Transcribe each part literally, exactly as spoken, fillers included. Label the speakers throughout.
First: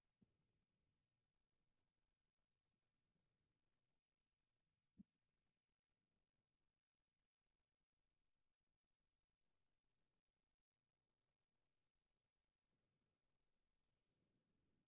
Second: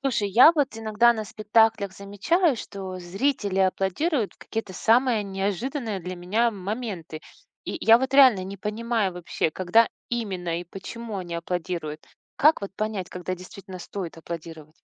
Speaker 1: Слушай, я вот иногда на спектаклях замечаю, что зрители аплодируют в какие-то самые неожиданные для меня моменты. И я вот реально не понимаю вообще, когда именно и почему они аплодируют. Как вот понять, когда действительно стоит аплодировать?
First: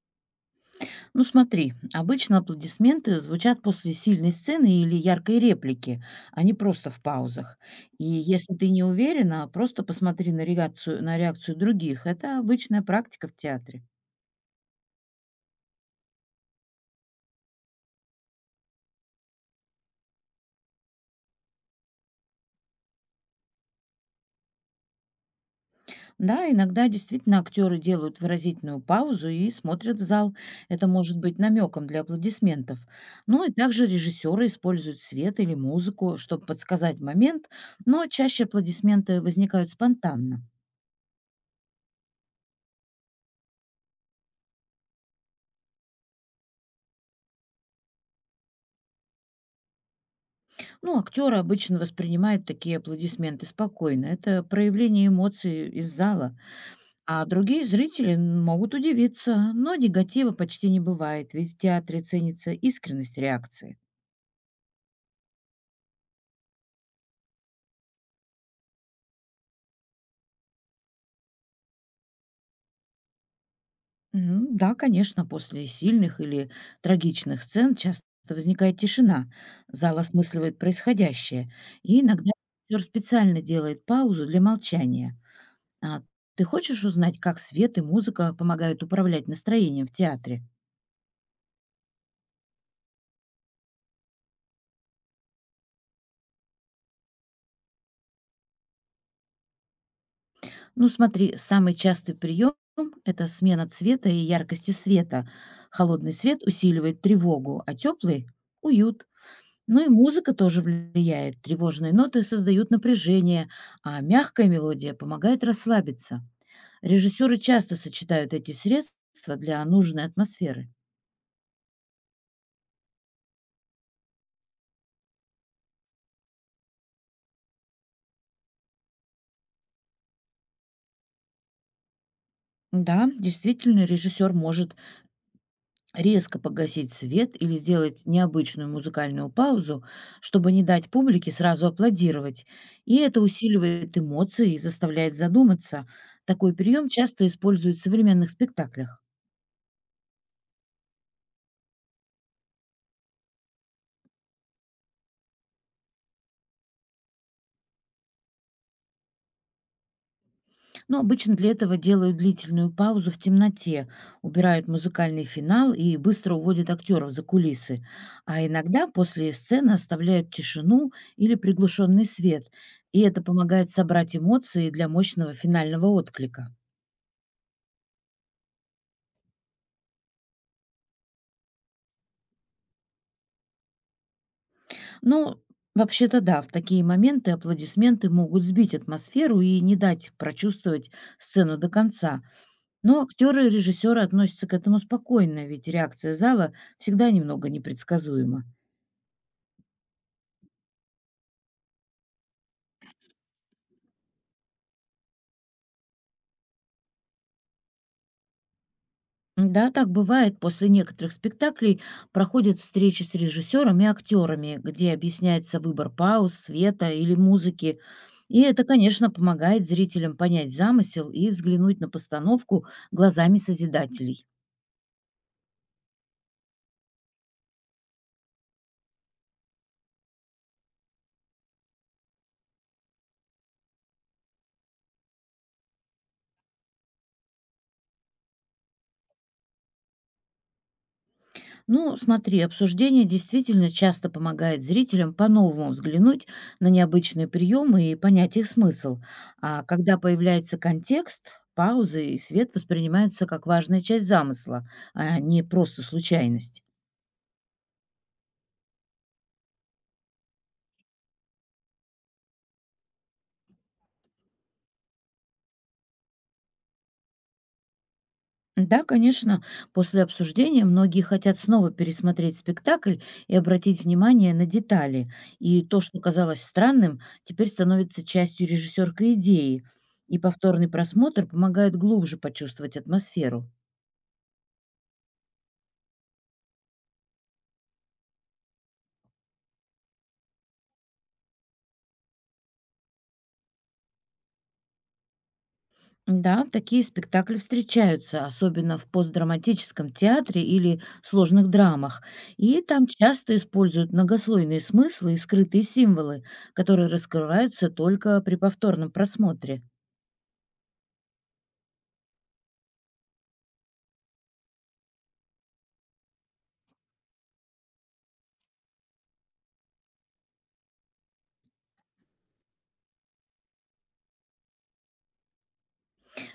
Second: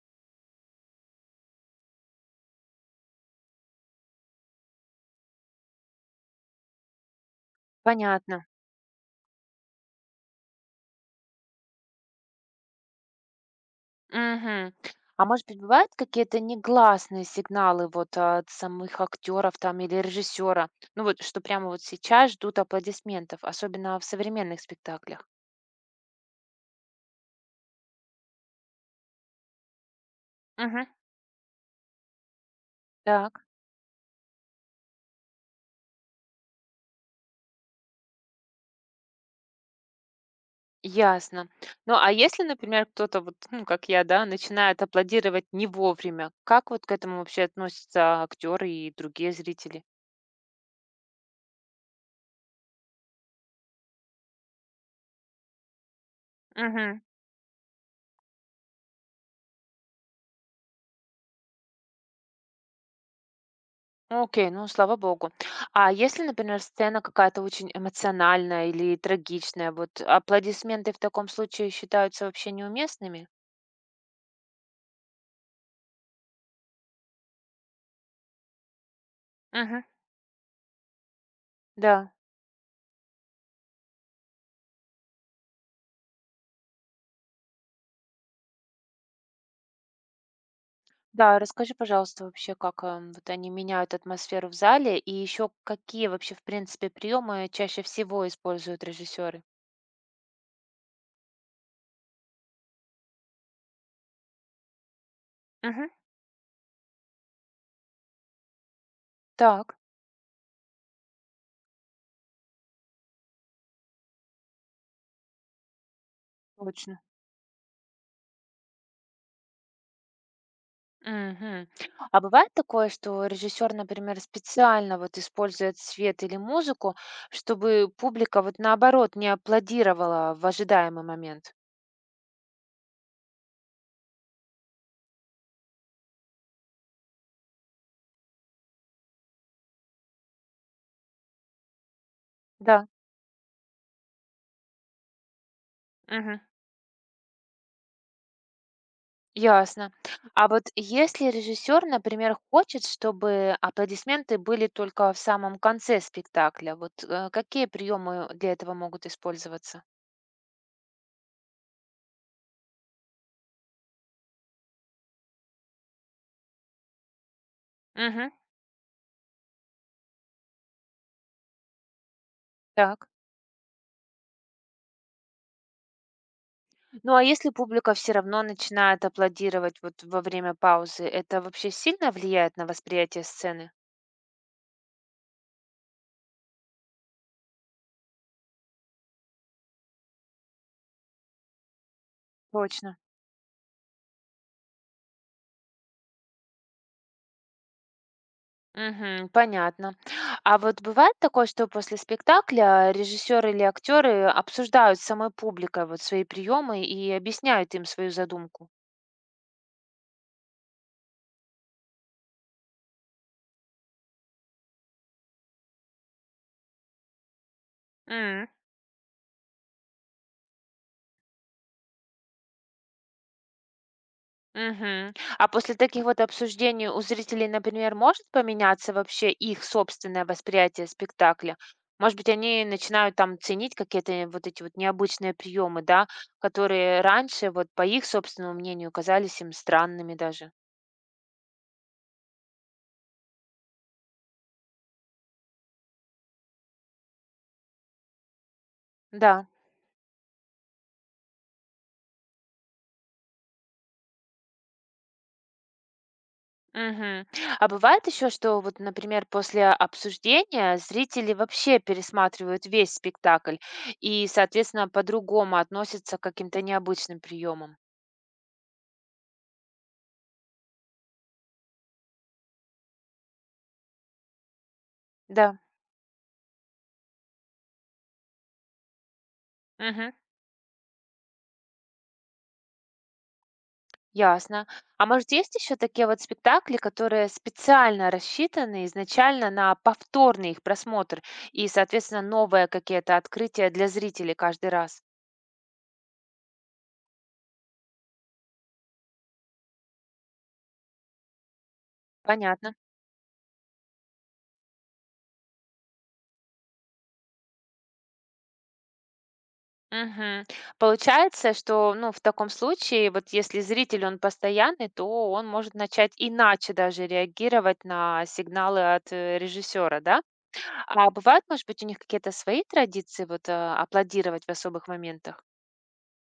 Speaker 2: Ну смотри, обычно аплодисменты звучат после сильной сцены или яркой реплики, а не просто в паузах. И
Speaker 1: Понятно.
Speaker 2: если ты не уверена, просто посмотри на реакцию, на реакцию других. Это обычная практика в театре.
Speaker 1: Мгм. А может быть, бывают какие-то негласные сигналы вот от самых актеров там или режиссера? Ну вот, что прямо вот сейчас ждут аплодисментов, особенно в современных спектаклях.
Speaker 2: Да, иногда действительно актеры делают выразительную паузу и смотрят в зал.
Speaker 1: Угу.
Speaker 2: Это может быть намеком для аплодисментов.
Speaker 1: Так.
Speaker 2: Ну и также режиссеры используют свет или музыку, чтобы подсказать момент, но чаще аплодисменты возникают спонтанно.
Speaker 1: Ясно. Ну, а если, например, кто-то вот, ну, как я, да, начинает аплодировать не вовремя, как вот к этому вообще относятся актеры и другие зрители?
Speaker 2: Ну, актеры обычно воспринимают такие аплодисменты спокойно. Это проявление эмоций из зала.
Speaker 1: Угу.
Speaker 2: А другие зрители н- могут удивиться, но негатива почти не бывает, ведь в театре ценится искренность реакции.
Speaker 1: Окей, ну, слава богу. А если, например, сцена какая-то очень эмоциональная или трагичная, вот аплодисменты в таком случае считаются вообще неуместными?
Speaker 2: М, Да, конечно, после сильных или трагичных сцен часто возникает тишина.
Speaker 1: Угу.
Speaker 2: Зал осмысливает происходящее. И
Speaker 1: Да.
Speaker 2: иногда актер специально делает паузу для молчания. А ты хочешь узнать, как свет и музыка помогают управлять настроением в театре?
Speaker 1: Да, расскажи, пожалуйста, вообще, как эм, вот они меняют атмосферу в зале и еще какие вообще, в принципе, приемы чаще всего используют режиссеры?
Speaker 2: Ну, смотри, самый частый прием — это смена цвета и яркости света. Холодный свет усиливает тревогу, а теплый — уют.
Speaker 1: Так,
Speaker 2: Ну и музыка тоже влияет. Тревожные ноты создают напряжение, а мягкая мелодия помогает расслабиться.
Speaker 1: точно.
Speaker 2: Режиссеры часто сочетают эти средства для нужной атмосферы.
Speaker 1: Мгм. А бывает такое, что режиссер, например, специально вот использует свет или музыку, чтобы публика вот наоборот не аплодировала в ожидаемый момент?
Speaker 2: Да, действительно, режиссер может резко погасить свет или сделать необычную музыкальную паузу, чтобы не дать публике сразу аплодировать.
Speaker 1: Да.
Speaker 2: И это усиливает эмоции и заставляет задуматься.
Speaker 1: Мгм.
Speaker 2: Такой прием часто используют в современных спектаклях.
Speaker 1: Ясно. А вот если режиссер, например, хочет, чтобы аплодисменты были только в самом конце спектакля, вот э, какие приемы для этого могут использоваться?
Speaker 2: Но обычно для этого делают длительную паузу в темноте, убирают музыкальный финал и быстро уводят актеров за кулисы.
Speaker 1: Мгм.
Speaker 2: А иногда после сцены оставляют тишину или приглушенный свет. И
Speaker 1: Так.
Speaker 2: это помогает собрать эмоции для мощного финального отклика.
Speaker 1: Ну, а если публика все равно начинает аплодировать вот во время паузы, это вообще сильно влияет на восприятие сцены?
Speaker 2: Ну, вообще-то да, в такие моменты аплодисменты могут сбить атмосферу и не дать прочувствовать сцену до конца.
Speaker 1: Точно.
Speaker 2: Но актеры и режиссеры относятся к этому спокойно, ведь реакция зала всегда немного непредсказуема.
Speaker 1: Мгм, понятно. А вот бывает такое, что после спектакля режиссеры или актеры обсуждают с самой публикой вот свои приемы и объясняют им свою задумку?
Speaker 2: Да, так бывает. После некоторых спектаклей проходят встречи с режиссером и актерами, где объясняется выбор пауз, света или музыки. И
Speaker 1: М.
Speaker 2: это, конечно, помогает зрителям понять замысел и взглянуть на постановку глазами созидателей.
Speaker 1: Мгм. А после таких вот обсуждений у зрителей, например, может поменяться вообще их собственное восприятие спектакля? Может быть, они начинают там ценить какие-то вот эти вот необычные приемы, да, которые раньше, вот по их собственному мнению, казались им странными даже.
Speaker 2: Ну, смотри, обсуждение действительно часто помогает зрителям по-новому взглянуть на необычные приемы и понять их смысл.
Speaker 1: Да.
Speaker 2: А когда появляется контекст, паузы и свет воспринимаются как важная часть замысла, а не просто случайность.
Speaker 1: Мгм. А бывает еще, что вот, например, после обсуждения зрители вообще пересматривают весь спектакль и, соответственно, по-другому относятся к каким-то необычным приемам.
Speaker 2: Да, конечно, после обсуждения многие хотят снова пересмотреть спектакль и обратить внимание на детали.
Speaker 1: Да.
Speaker 2: И то, что казалось странным, теперь становится частью режиссерской идеи.
Speaker 1: Мгм.
Speaker 2: И повторный просмотр помогает глубже почувствовать атмосферу.
Speaker 1: Ясно. А может, есть еще такие вот спектакли, которые специально рассчитаны изначально на повторный их просмотр и, соответственно, новые какие-то открытия для зрителей каждый раз?
Speaker 2: Да, такие спектакли встречаются, особенно в постдраматическом театре или сложных драмах. И
Speaker 1: Понятно.
Speaker 2: там часто используют многослойные смыслы и скрытые символы, которые раскрываются только при повторном просмотре.
Speaker 1: Мгм. Получается, что, ну, в таком случае, вот если зритель, он постоянный, то он может начать иначе даже реагировать на сигналы от режиссера, да? А бывают, может быть, у них какие-то свои традиции вот э, аплодировать в особых моментах?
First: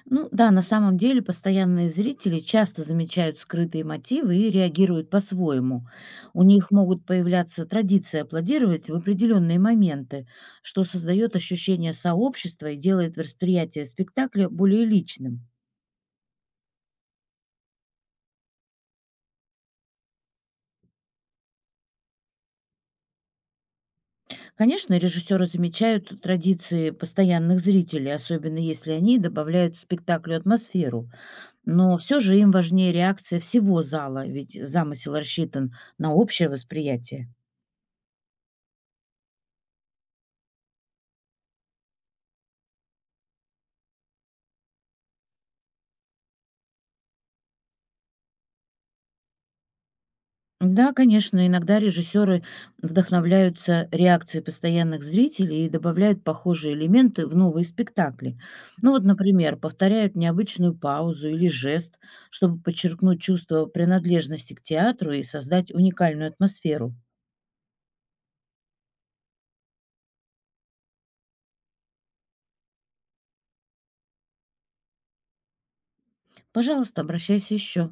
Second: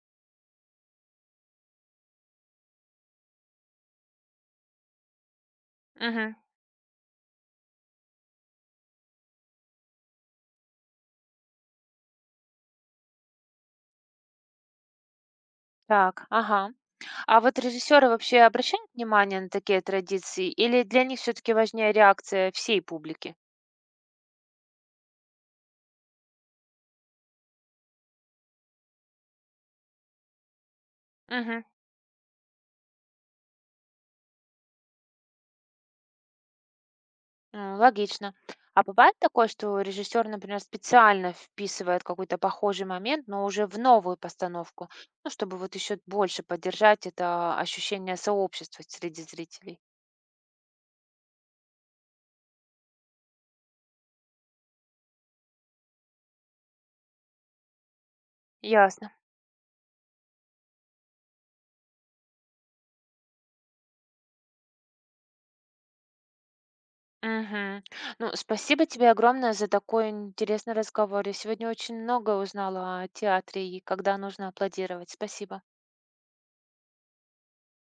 Speaker 2: Ну да, на самом деле постоянные зрители часто замечают скрытые мотивы и реагируют по-своему.
Speaker 1: Мгм.
Speaker 2: У них могут появляться традиции аплодировать в определенные моменты, что создает ощущение сообщества и делает восприятие спектакля более личным.
Speaker 1: Так, ага. А вот режиссеры вообще обращают внимание на такие традиции, или для них все-таки важнее реакция всей публики?
Speaker 2: Конечно, режиссеры замечают традиции постоянных зрителей, особенно если они добавляют спектаклю атмосферу.
Speaker 1: Мгм.
Speaker 2: Но все же им важнее реакция всего зала, ведь замысел рассчитан на общее восприятие.
Speaker 1: М, Логично. А бывает такое, что режиссер, например, специально вписывает какой-то похожий момент, но уже в новую постановку, ну, чтобы вот еще больше поддержать это ощущение сообщества среди зрителей.
Speaker 2: Да, конечно, иногда режиссеры вдохновляются реакцией постоянных зрителей и добавляют похожие элементы в новые спектакли. Ну вот,
Speaker 1: Ясно.
Speaker 2: например, повторяют необычную паузу или жест, чтобы подчеркнуть чувство принадлежности к театру и создать уникальную атмосферу.
Speaker 1: Мгм. Ну, спасибо тебе огромное за такой интересный разговор. Я сегодня очень много узнала о театре и когда нужно аплодировать. Спасибо.
Speaker 2: Пожалуйста, обращайся еще.